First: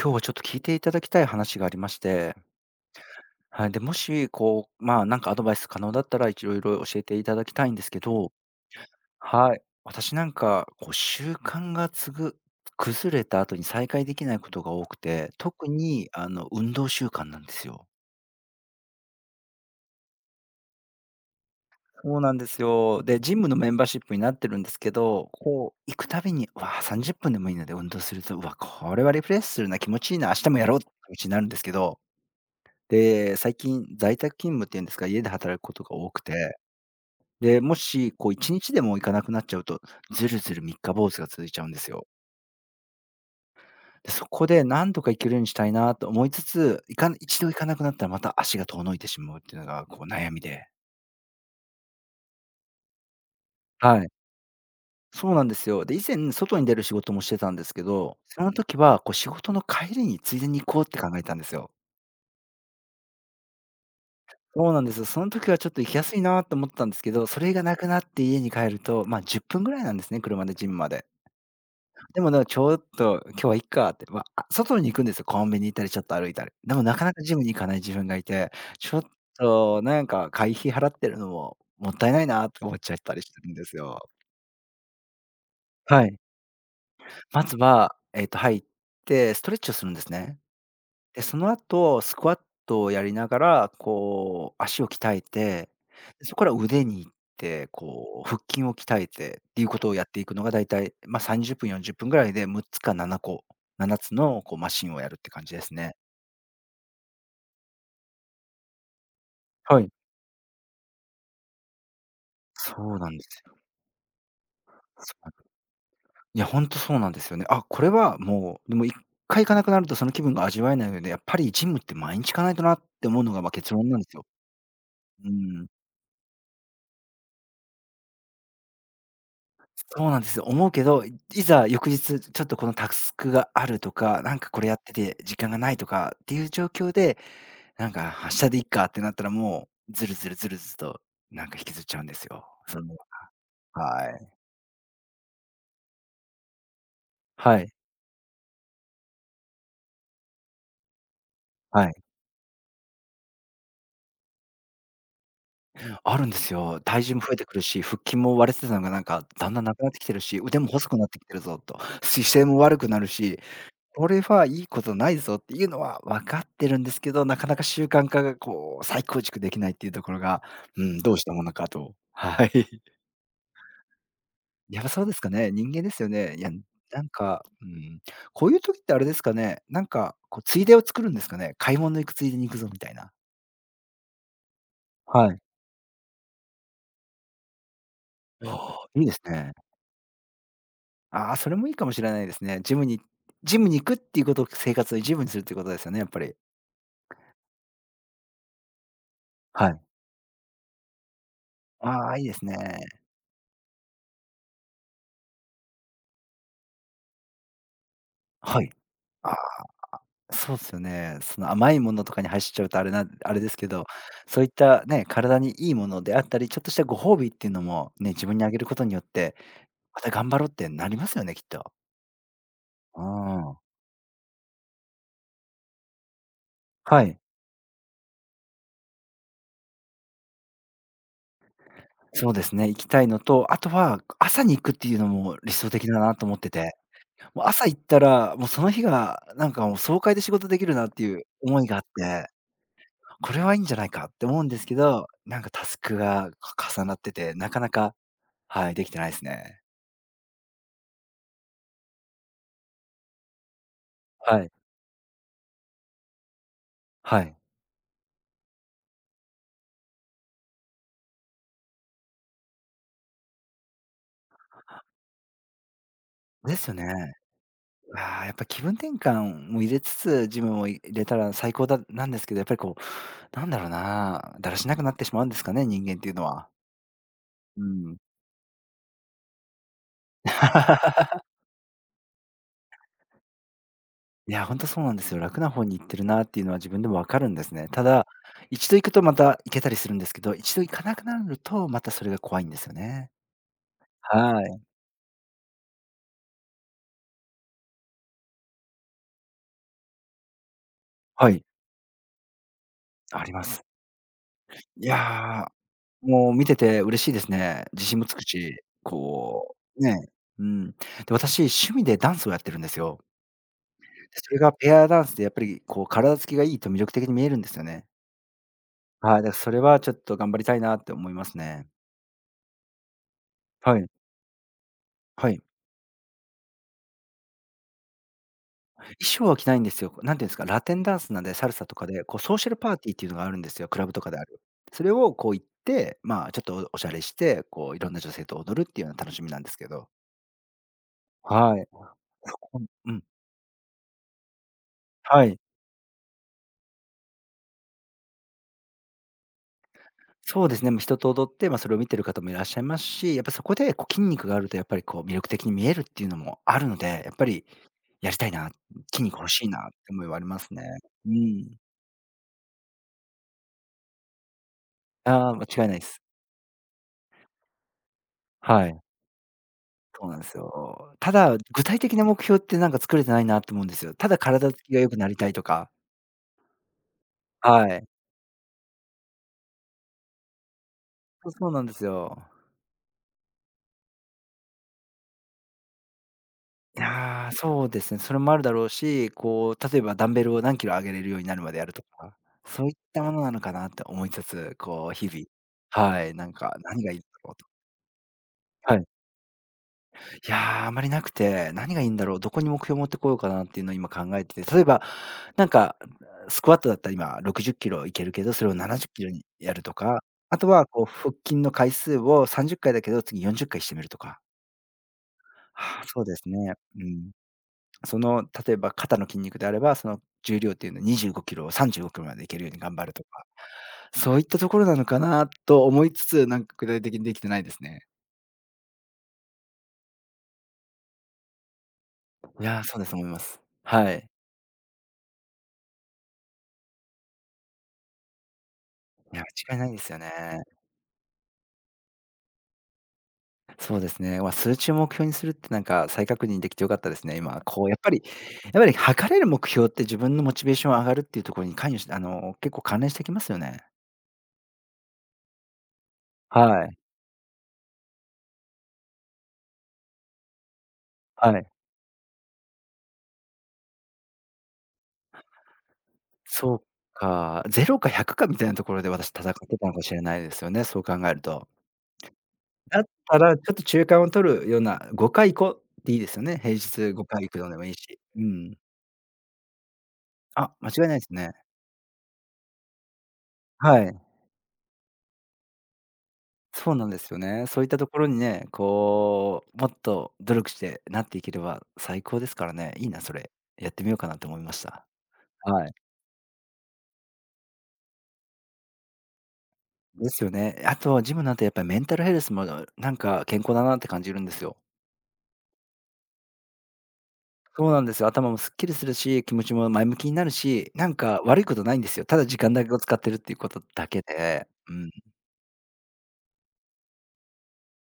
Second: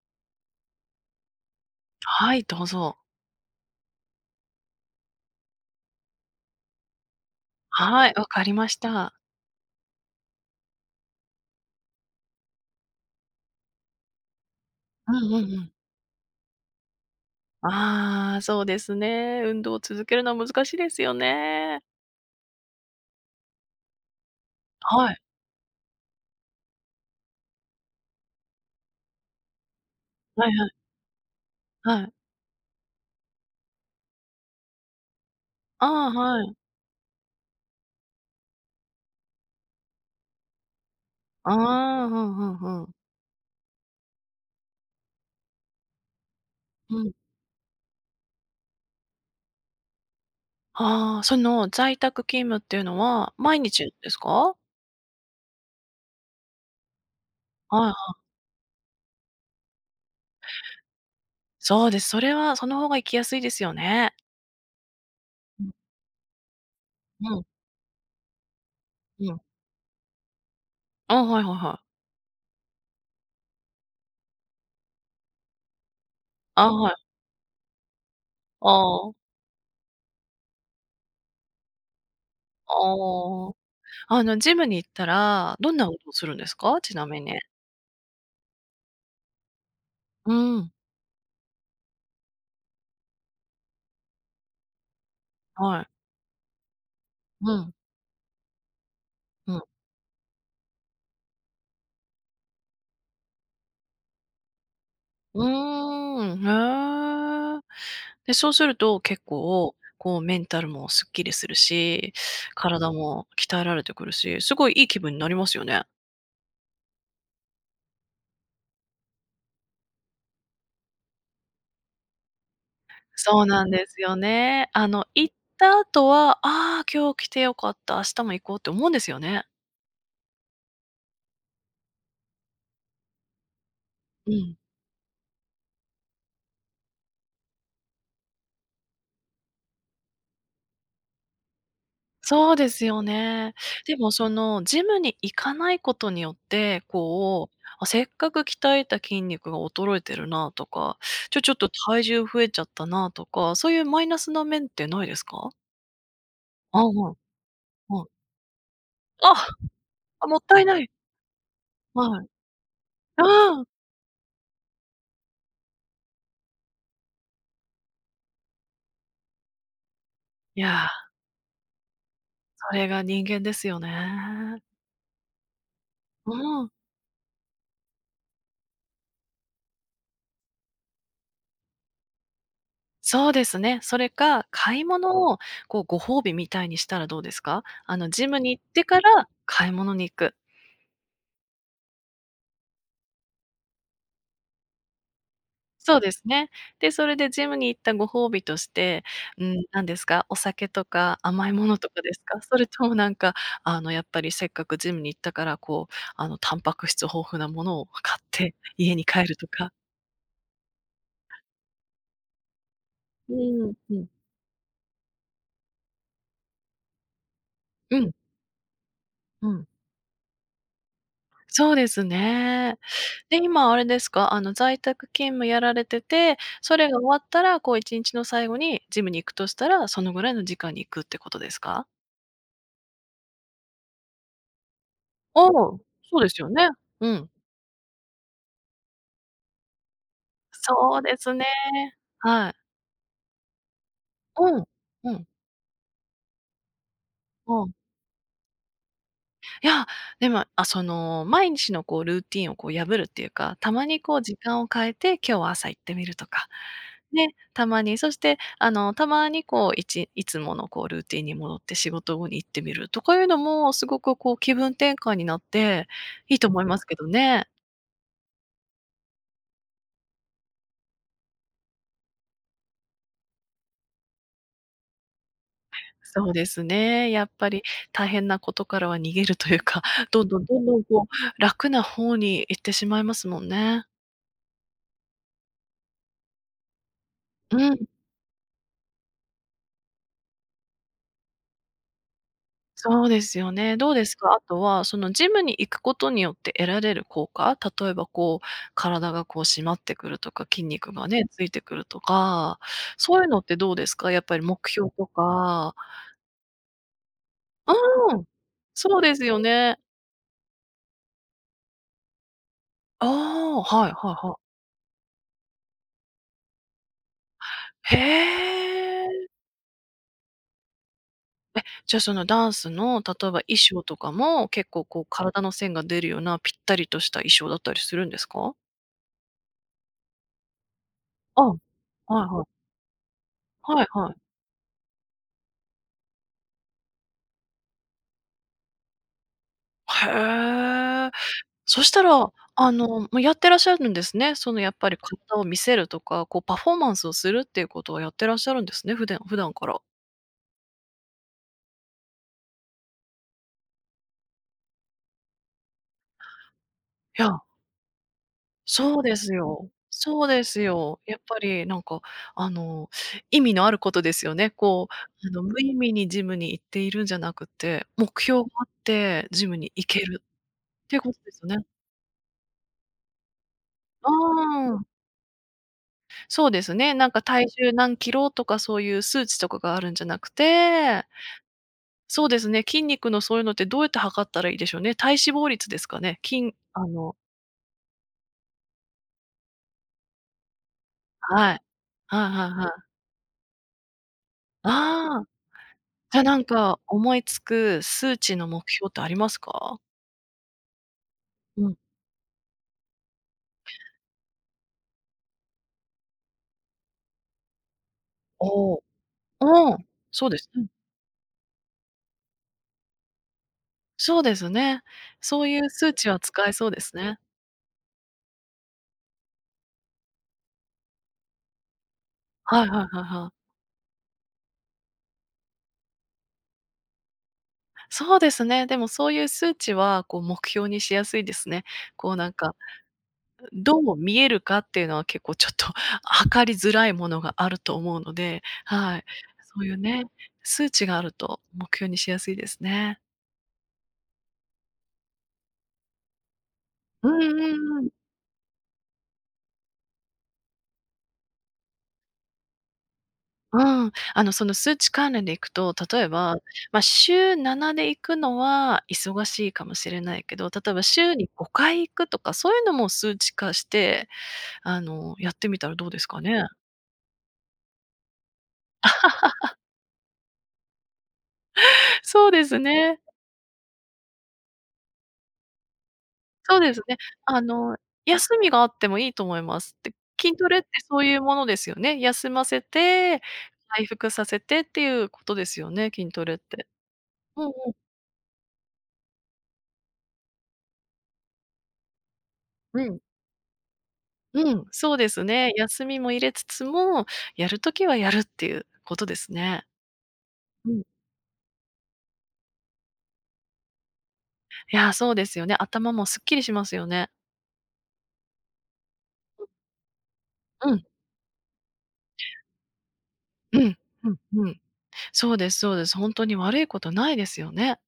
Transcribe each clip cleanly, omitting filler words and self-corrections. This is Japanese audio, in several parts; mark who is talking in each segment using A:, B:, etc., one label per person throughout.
A: 今日はちょっと聞いていただきたい話がありまし
B: は
A: て、
B: い、どうぞ。
A: はい、で、もし、こう、まあ、なんかアドバイス可能だったら、いろいろ教えていただきたいんですけ
B: はい、わ
A: ど、
B: かりました。
A: はい。私なんか、習慣がつぐ崩れた後に再開できないことが多く
B: うん
A: て、
B: うんう
A: 特
B: ん。
A: に、運動習慣なんですよ。
B: ああ、そうですね。運動を続けるのは難しいですよね。
A: そうなんですよ。で、ジムのメンバーシップになってるんですけ
B: はい。
A: ど、行くたびに、うわあ、30分でもいいので運動すると、うわ、これはリフレッシュするな、気持ちいいな、明
B: はい
A: 日も
B: は
A: やろうって
B: い。
A: 気持ちになるんですけど、
B: はい。
A: で、最近在宅勤務っていうんですか、家で働くこと
B: あ
A: が多
B: あ、
A: く
B: はい。
A: て、で、もし1日でも行かなくなっちゃうと、ずるずる三日坊主が続い
B: あ
A: ちゃうんですよ。
B: あ、うんうんうん。
A: で、そこでなんとか行けるようにしたいなと思いつつ、い
B: う
A: か
B: ん。
A: ん一度行かなくなったらまた足が遠のいてしまうっていうのが悩みで。
B: ああ、その在宅勤務っていうのは毎日
A: は
B: で
A: い。
B: すか？
A: そうなんですよ。で、以前外に出る仕事もしてたんです
B: は
A: け
B: いはい。
A: ど、その時は仕事の帰りについでに行こうって考えたんですよ。
B: そうです。それはその方が行きやすいですよね。
A: そうなんですよ。その時は
B: う
A: ちょ
B: ん、
A: っと行きやすいなと思ったんですけど、
B: う
A: そ
B: ん
A: れがなくなって家に帰ると、まあ
B: うん。
A: 10分ぐらいなんですね、車でジムまで。
B: あ、はいはいはい。
A: でもなんかちょっと今日はいっかって、外に行くんですよ。コンビニ行ったりちょっと歩いたり。
B: あ、
A: でも
B: は
A: なか
B: い。
A: なかジムに行かない自分がいて、ちょっ
B: ああ、
A: となんか会費払ってるのももったいないなと思っちゃったりして
B: あ
A: る
B: あ。
A: んですよ。
B: あのジムに行ったら、どんな運
A: は
B: 動
A: い。
B: するんですか？ちなみに。
A: まずは、入ってストレッチをするんです
B: う
A: ね。
B: ん。
A: で、その後、スクワットをやりながら、足を鍛えて、
B: はい。
A: で、そこから腕に行っ
B: う
A: て、
B: ん、
A: 腹筋を鍛えてっ
B: うん。
A: ていうことをやっていくのがだいたい、まあ、30分、40分ぐらいで6つか7個、7つのマシンをやるって
B: う
A: 感じですね。
B: ーん、へえ。で、そうすると結構、
A: はい。
B: こうメンタルもすっきりするし、
A: そ
B: 体
A: うなんで
B: も
A: すよ。
B: 鍛えられてくるし、すごいいい気分になり
A: そ
B: ま
A: う
B: すよね。
A: いや、ほんとそうなんですよね。あ、これはもう、でも1回行かなくなるとその気分が味わえないので、やっぱりジムって毎日行かないとなって思うの
B: そ
A: が、
B: う
A: ま、
B: なん
A: 結
B: で
A: 論な
B: す
A: んで
B: よ
A: すよ。
B: ね。
A: う
B: 行っ
A: ん。
B: た後は、ああ、今日来てよかった、明日も行こうって思うんですよね。
A: そうなんですよ。思うけど、いいざ翌日、ちょっとこのタスクがあるとか、
B: う
A: なんか
B: ん。
A: これやってて時間がないとかっていう状況で、なんか、発明日でいっかってなったらもう、ずるずるずるずると、引きずっちゃうんですよ。
B: そうで
A: そ
B: す
A: の、
B: よね。で
A: は
B: もそ
A: い。
B: のジムに行かないことによって、こう、
A: はい。
B: せっかく鍛えた筋肉が衰えてるなとか、ちょっと
A: は
B: 体
A: い。
B: 重増えちゃったなとか、そういうマイナスな面ってないですか？
A: あるんですよ。
B: あ、う
A: 体重
B: ん、
A: も増えてくるし、腹
B: うん。
A: 筋も割れてたのがなんか、
B: あ、
A: だんだんなくなってきてる
B: あ、も
A: し、
B: っ
A: 腕
B: たい
A: も
B: な
A: 細
B: い。
A: くなってきてるぞと、
B: はい。
A: 姿勢も悪くなるし、
B: うん。
A: これはいいことないぞっていうのは分かってるんですけど、なかなか習慣化が再構築できないっていうところが、
B: い
A: う
B: や、
A: ん、どうしたものかと。はい。
B: そ れが人間ですよね。
A: やっぱそうですかね。人間ですよね。
B: う
A: いや、
B: ん。
A: なんか、うん、こういう時ってあれですかね、なんかついでを作るんですかね。買い物行くついでに行くぞみたいな。
B: そうですね。それか、買い物
A: は
B: を
A: い。
B: こうご褒美みたいにしたらどうですか？あのジム
A: あ
B: に行って
A: あ、
B: か
A: いいです
B: ら
A: ね。
B: 買い物に行く。
A: ああ、それもいいかもしれないですね。ジムに行くっていうことを生活の一部にするっていうことですよ
B: そ
A: ね、
B: う
A: やっ
B: で
A: ぱ
B: す
A: り。
B: ね。で、それでジムに行ったご褒美として、うん、
A: はい。
B: なんですか、お酒とか甘いものとか
A: あ
B: で
A: あ、
B: す
A: いいで
B: か？
A: す
B: そ
A: ね。
B: れともなんか、やっぱりせっかくジムに行ったから、こう、タンパク質豊富なものを買って
A: はい。
B: 家に帰る
A: あ、
B: とか。
A: そうですよね。その甘いものとかに走っちゃうとあれなあ
B: う
A: れですけ
B: ん、
A: ど、
B: うん。
A: そういったね、体にいいものであったり、ちょっとしたご褒美っていうのも
B: うん、
A: ね、自分にあげることによって、
B: うん。
A: また頑張ろうってなりますよね、きっと。
B: そうですね。
A: う
B: で、
A: ん。
B: 今あれですか、在宅勤務やられてて、それが
A: は
B: 終わ
A: い。
B: ったら、こう1日の最後にジムに行くとしたら、そのぐらいの時間に行くってことですか？
A: そうですね、行きたいのと、あとは朝に行くっていうのも
B: お
A: 理想
B: お、
A: 的だな
B: そう
A: と
B: で
A: 思っ
B: すよ
A: て
B: ね。
A: て、
B: うん。
A: もう朝行ったら、もうその日がなんかもう爽快で仕事できるなっ
B: そう
A: てい
B: で
A: う
B: すね。
A: 思いがあって、
B: はい。
A: これはいいんじゃないかって思うんで
B: うん。
A: すけど、
B: うん。
A: なんかタスクが、重なってて、なか
B: う
A: な
B: ん。
A: か、はい、できてないですね。
B: いや、でも、その、毎日のこうルーティンをこう破るっていうか、たまにこう時
A: はい。
B: 間を変えて、今日は朝行ってみるとか。
A: は
B: ね、
A: い。
B: たまに、そして、たまにこう、いつものこうルーティンに戻って仕事後に行ってみるとかいうのも、すごくこう気分転換になって、いいと
A: で
B: 思い
A: すよ
B: ますけど
A: ね。
B: ね。
A: ああ、やっぱ気分転換も入れつつ、ジムも入れたら最高だなんですけど、やっぱりなんだろうな、だらしなくなってしまうんですかね、人間っていうの
B: そうで
A: は。
B: すね。やっぱり
A: うん。
B: 大変なことからは逃げるというか、どんどんどんどんこ う、楽な方に行ってしまいますもんね。
A: いや、本当そうなんですよ。楽な方に行ってるなっていうのは自分でもわかるんです
B: う
A: ね。
B: ん、
A: ただ、一度行くとまた行けたりするんですけど、一度行かなくなると、またそれが怖いんですよ
B: そう
A: ね。
B: ですよね。どうですか？あ
A: は
B: と
A: い。
B: は、そのジムに行くことによって得られる効果、例えばこう、体がこう締まってくるとか、筋肉がね、
A: は
B: つ
A: い、
B: いてくるとか、そう
A: あ
B: いう
A: り
B: の
A: ま
B: って
A: す。
B: どうですか？やっぱり目
A: い
B: 標と
A: や
B: か
A: ー、もう見てて嬉しいですね。自信もつ
B: う
A: く
B: ん。
A: し、
B: そうですよね。
A: うん。で、私、趣味でダンスをやってるんですよ。
B: ああ、はいはい
A: で、そ
B: は
A: れ
B: い。
A: がペアダンスでやっぱり体つきがいいと魅力的に見えるんですよね。
B: へ
A: はい、だ
B: え。
A: からそれはちょっと頑張りたいなって思います
B: え、
A: ね。
B: じゃあそのダンスの、例えば衣
A: は
B: 装
A: い、
B: とかも、結構こう
A: は
B: 体
A: い。
B: の線が出るようなぴったりとした衣装だったりするんですか？
A: 衣装は着ないんですよ。なんていうんですか、ラテンダンスなんで、
B: あ、
A: サル
B: はい
A: サとかで、ソー
B: は
A: シ
B: い。
A: ャルパーティーっていうのがあるんですよ、ク
B: はい
A: ラブと
B: は
A: か
B: い。
A: である。それを行って、まあ、ちょっとおしゃれして、いろんな女性と踊るっていうような楽しみなんですけど。
B: へえ。
A: はい。
B: そしたら、
A: うん、うん、
B: もうやってらっしゃるんですね。そのやっぱり
A: は
B: 体
A: い。
B: を見せるとか、こうパフォーマンスをするっていうことをやってらっしゃるんですね、普段から。
A: そうですね、まあ、人と踊って、まあ、それを見てる方もいらっしゃいますし、やっぱそこで筋肉があるとやっぱり魅力的に見えるっていうのもあるので、やっ
B: い
A: ぱ
B: や、
A: りやりたいな、
B: そう
A: 筋
B: で
A: 肉欲
B: す
A: しいな
B: よ。
A: って思いはあ
B: そ
A: り
B: う
A: ま
B: で
A: す
B: す
A: ね。
B: よ。
A: う
B: やっぱ
A: ん。
B: りなんか、あの、意味のあることですよね。こう、
A: ああ、間違い
B: 無
A: ない
B: 意
A: で
B: 味
A: す。
B: にジムに行っているんじゃなくて、目標があ
A: は
B: っ
A: い。
B: てジムに行け
A: そうなん
B: る
A: です
B: って
A: よ。
B: いう
A: た
B: ことで
A: だ、
B: すよね。
A: 具体的な目標ってなんか作れてないなって思うんですよ。
B: う
A: ただ体つ
B: ー
A: きが
B: ん。
A: 良くなりたいとか、
B: そうですね。なんか体
A: は
B: 重
A: い。
B: 何キロとかそういう数値とかがあるんじゃなくて
A: そうなんですよ。
B: そうですね、筋肉のそういうのってどうやって測ったらいいでしょうね。体脂肪率ですかね。筋あの
A: ああ、そうですね。それもあるだろうし、例えばダンベルを何キロ上げれるようになるま
B: は
A: で
B: い。
A: やるとか、
B: はいはい
A: そ
B: は
A: ういっ
B: い。
A: たものなのかなって思いつつ、こう日
B: あ
A: 々
B: あ、
A: はい、
B: じゃ、
A: なん
B: なん
A: か
B: か
A: 何がいいんだ
B: 思い
A: ろう
B: つ
A: と。
B: く数値の目
A: はい。
B: 標ってありますか？
A: いやー、あまりなくて、
B: う
A: 何
B: ん。
A: がいいんだろう、どこに目標を持ってこようかなっていうのを今考えてて、例えば、なんか、スクワットだったら今60キロいけるけど、それを
B: おお、
A: 70キロにやると
B: うん、
A: か、
B: そうで
A: あと
B: す。う
A: は
B: ん。
A: 腹筋の回数を30回だけど、次40回してみるとか。
B: そうですね。そういう
A: はあ、
B: 数
A: そう
B: 値
A: で
B: は
A: す
B: 使え
A: ね。
B: そうで
A: う
B: す
A: ん。
B: ね。
A: その、例えば肩の筋肉であれば、その重量っていうの25キロを35キロまでいけるように
B: はい
A: 頑
B: は
A: 張
B: い
A: る
B: は
A: と
B: い
A: か、
B: はい。
A: そういったところなのかなと思いつつ、なんか具体的にできてないですね。
B: そうですね、でもそういう数値はこう目標にしやすいですね。こうなん
A: い
B: か
A: や、そうだと思います。
B: ど
A: は
B: う
A: い。
B: 見えるかっていうのは結構ちょっと 測りづらいものがあると思うので、はい。
A: いや、間違
B: そ
A: い
B: う
A: な
B: い
A: い
B: う
A: ですよ
B: ね、
A: ね。
B: 数値があると目標にしやすいですね。
A: そうですね。まあ、数値を目標にするってなんか再確認できてよかったです
B: う
A: ね、
B: ん
A: 今。
B: う
A: こうや
B: ん
A: っ
B: うん。
A: ぱりやっぱり測れる目標って自分のモチベーション上がるっていうところに関与して結構関連してきますよね。
B: うん。その数値関連でいくと、例えば、
A: はい、
B: まあ、週7で行くのは忙しいかもしれないけど、例えば週に
A: はい。
B: 5回行くとか、そういうのも数値化して、やってみたらどうですかね？
A: そうか、ゼロか100かみたいなところで私戦ってたのかもしれないですよね、そう考えると。
B: そうです
A: だっ
B: ね。
A: たら、ちょっと中間を取るような、5回行こうでいいですよね。平
B: そうです
A: 日
B: ね。
A: 5回行く
B: あ
A: のでもいい
B: の、
A: し。う
B: 休み
A: ん。
B: があってもいいと思います。で、筋ト
A: あ、
B: レって
A: 間違いな
B: そ
A: いで
B: う
A: す
B: いう
A: ね。
B: ものですよね。休ませて、
A: は
B: 回
A: い。
B: 復させてっていうことですよね、筋トレって。
A: そうなんですよ
B: うん
A: ね。そういっ
B: う
A: たと
B: ん。
A: ころにね、こう、もっと努力してなっていければ最高ですからね。
B: う
A: いい
B: ん。
A: な、それ。やってみようかなと思いま
B: う
A: し
B: ん、
A: た。
B: そうですね。
A: はい。
B: 休みも入れつつも、やる時はやるっていうことですね。
A: ですよね。
B: う
A: あ
B: ん。
A: とジムなんてやっぱりメンタルヘルスもなんか健康だなって感じるんですよ。
B: いや、そうですよね。頭もすっきりしますよね。
A: そうなんですよ。頭もすっきりするし、気持ちも前向きになるし、
B: うん、
A: なんか悪いことないんですよ。ただ時間だけを使ってるっていうこ
B: う
A: と
B: ん、
A: だけ
B: うん、う
A: で、
B: ん。
A: うん、
B: そうですそうです。ほんとに悪いことないですよね。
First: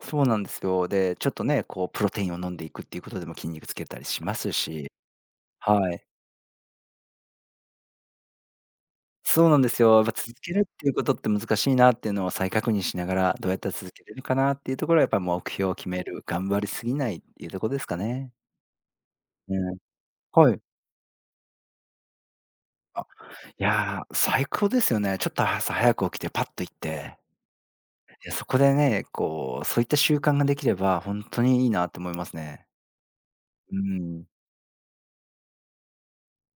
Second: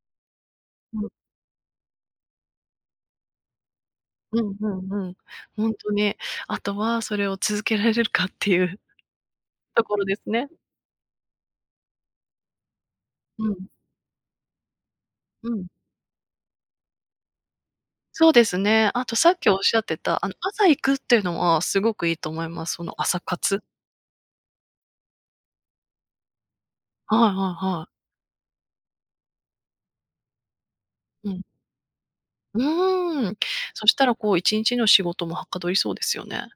A: そうなんですよ。
B: うん、
A: で、ちょっとね、こうプロテインを飲んでいくっていうことでも筋肉つけたりしま
B: う
A: す
B: んうん
A: し、
B: うん。ほんと
A: はい。
B: に。あとはそれを続けられるかっていう。
A: そうなんです
B: とこ
A: よ。や
B: ろ
A: っぱ
B: です
A: 続
B: ね。
A: けるっていうことって難しいなっていうのを再確認しながら、
B: う
A: どう
B: ん、
A: やったら続けれるかなっていうところはやっぱり
B: う
A: 目
B: ん。
A: 標を決める、頑張りすぎないっていうところですか
B: そう
A: ね。
B: ですね。あとさっき
A: う
B: おっし
A: ん。
B: ゃってた、
A: はい。
B: 朝行くっていうのはすごくいいと思います。その
A: あ、
B: 朝活。
A: いやー、最高ですよね。ちょっと朝早く起きてパッと行っ
B: は
A: て、
B: いはいはい。
A: いや、そこでね、こう、そういった習慣ができれば、ほん
B: う
A: と
B: ん。
A: にいいなと思います
B: う
A: ね。
B: ーん。
A: う
B: そしたら
A: ん、
B: こう1日の仕事もはかどりそうですよね。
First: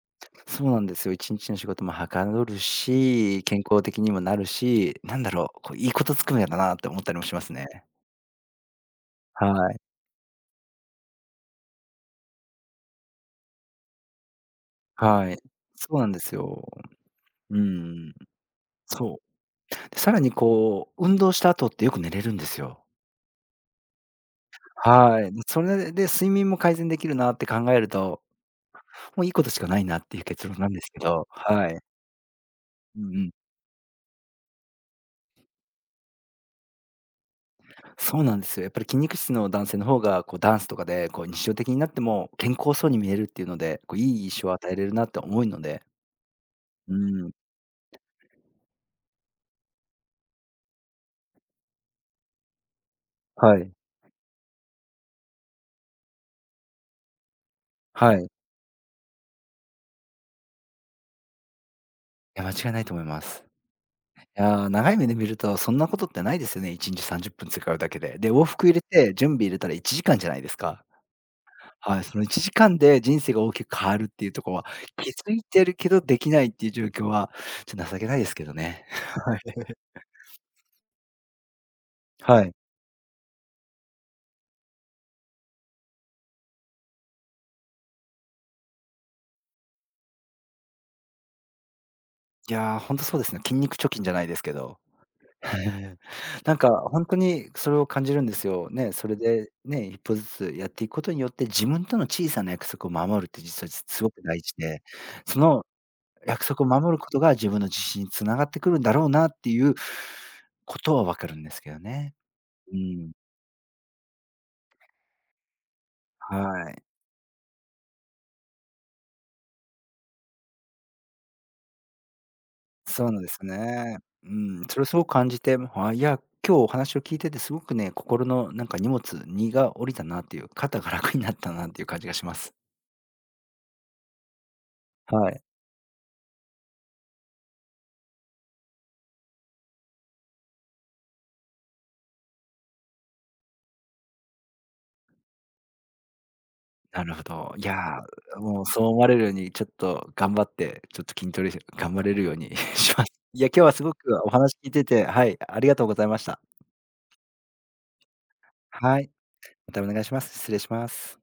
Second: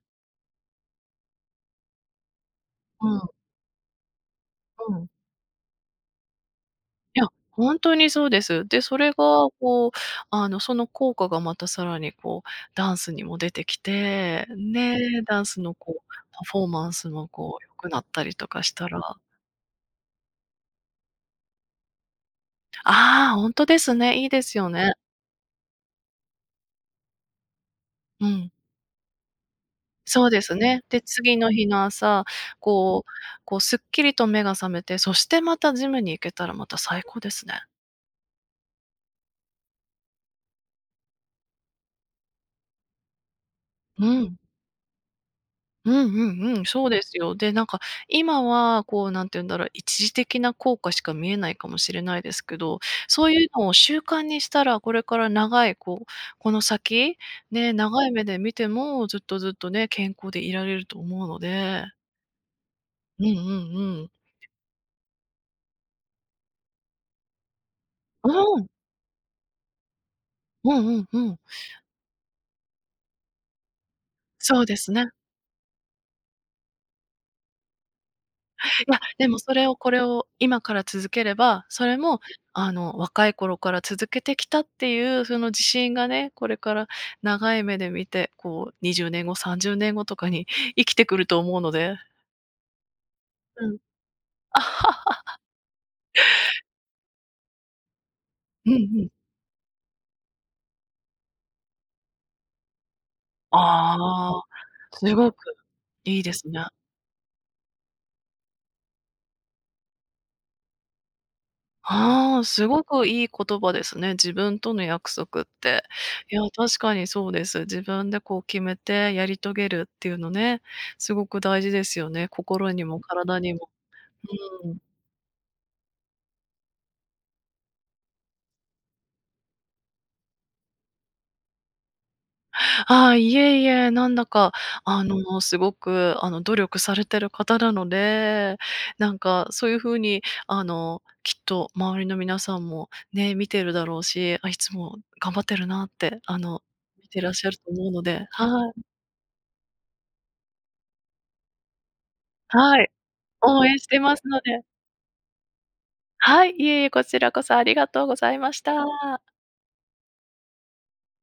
A: そうなんですよ。1日の仕事もはかどる
B: うん、
A: し、健康的にもなる
B: う
A: し、
B: ん。
A: なんだろう、こう、いいことずくめだなって思ったり
B: い
A: も
B: や、
A: します
B: ほん
A: ね。
B: とにそうです。で、それが
A: はい。
B: こう、その効果がまたさらにこう、ダンスにも出てきて、ね、
A: はい。
B: ダンスの
A: そ
B: こ
A: うな
B: う、
A: んです
B: パフ
A: よ。
B: ォーマンスも
A: う
B: こう良くなっ
A: ん、
B: たりとかしたら
A: そう。で、さらにこう、運動した後ってよく寝れるんですよ。
B: ああ、ほんとですね、いいですよね。
A: はい。それで睡眠も改善できるなって考えると、
B: うん。
A: もういいことしかないなっていう
B: そうで
A: 結
B: す
A: 論なんで
B: ね。
A: すけ
B: で、
A: ど、
B: 次の日
A: はい。
B: の朝、
A: う
B: こう
A: んうん。
B: こうすっきりと目が覚めて、そしてまたジムに行けたらまた最高ですね。
A: そうなんですよ。やっぱり筋肉質の男性の方が、こうダンスとかで、こう日常的になっても健康そうに見えるっていうので、こうい
B: う
A: い
B: ん。
A: 印象を与えれるなって思うので。
B: うんうんうん、そう
A: う
B: です
A: ん、
B: よ。で、なんか今はこう何て言うんだろう、一時的な効果しか見えないかもしれないですけど、そういう
A: は
B: のを
A: い、
B: 習慣にしたら、これから長いこう、この先、ね、長い
A: は
B: 目
A: い。
B: で見てもずっとずっとね、健康でいられると思うので。
A: いや、間違いないと思いま
B: うんうん
A: す。
B: うん。
A: いや、長い目で見るとそんなことってないですよね、1日30分使うだけで。
B: う
A: で、往復
B: ん。
A: 入れて準備入れたら1時間じゃないです
B: う
A: か。
B: んうんうん。
A: はい、その1時間で人生が大きく変わるっていうところ
B: そう
A: は、
B: ですね。
A: 気づいてるけどできないっていう状況は、ちょっと情けないですけどね。
B: いや、で
A: は
B: も
A: い。
B: それをこれを今から続ければ、それも
A: はい。
B: 若い頃から続けてきたっていうその自信がね、これから長い目で見て、こう20年後、30年後とかに 生きてくると思うので。
A: いやー、ほんとそうですね。筋
B: う
A: 肉
B: ん。
A: 貯金じゃないですけど。なんか本当にそれを感じるんですよ。
B: うんう
A: ね、そ
B: ん。
A: れでね、一歩ずつやっていくことによって、自分との小さな約束を守るって実はすごく
B: あ
A: 大
B: あ、
A: 事で、
B: すごく
A: その
B: いいで
A: 約
B: すね。
A: 束を守ることが自分の自信に繋がってくるんだろうなっていうことは分かるんですけどね。
B: ああ、す
A: う
B: ごく
A: ん、
B: いい言葉ですね。自分との約束って。い
A: は
B: や、確
A: い。
B: かにそうです。自分でこう決めてやり遂げるっていうのね、すごく大事ですよね。心にも
A: そうなんで
B: 体
A: す
B: にも。
A: ね。うん、
B: う
A: そ
B: ん。
A: れをすごく感じて、いや、今日お話を聞いててすごくね、心のなんか荷物、荷が下りたなっていう、肩が楽になったなっていう感じがします。
B: ああ、いえいえ、なんだか、
A: はい。
B: すごく、努力されてる方なので、なんかそういう風に、きっと周りの皆さんもね、見てるだろうし、いつも頑張ってるなって、
A: な
B: 見
A: る
B: て
A: ほ
B: らっしゃ
A: ど。
B: る
A: い
B: と思う
A: や
B: ので
A: ー、もう
B: は
A: そう
B: い。
A: 思われるようにちょっと頑張って、ちょっと筋トレし頑張れるように
B: はい。
A: します。いや、今日
B: 応
A: は
B: 援
A: す
B: し
A: ご
B: て
A: く
B: ます
A: お
B: の
A: 話
B: で
A: 聞いてて、はい、ありがとうございました。
B: はい、いえいえ、こちらこそありがとうございまし
A: はい、
B: た。
A: またお願いします。失礼します。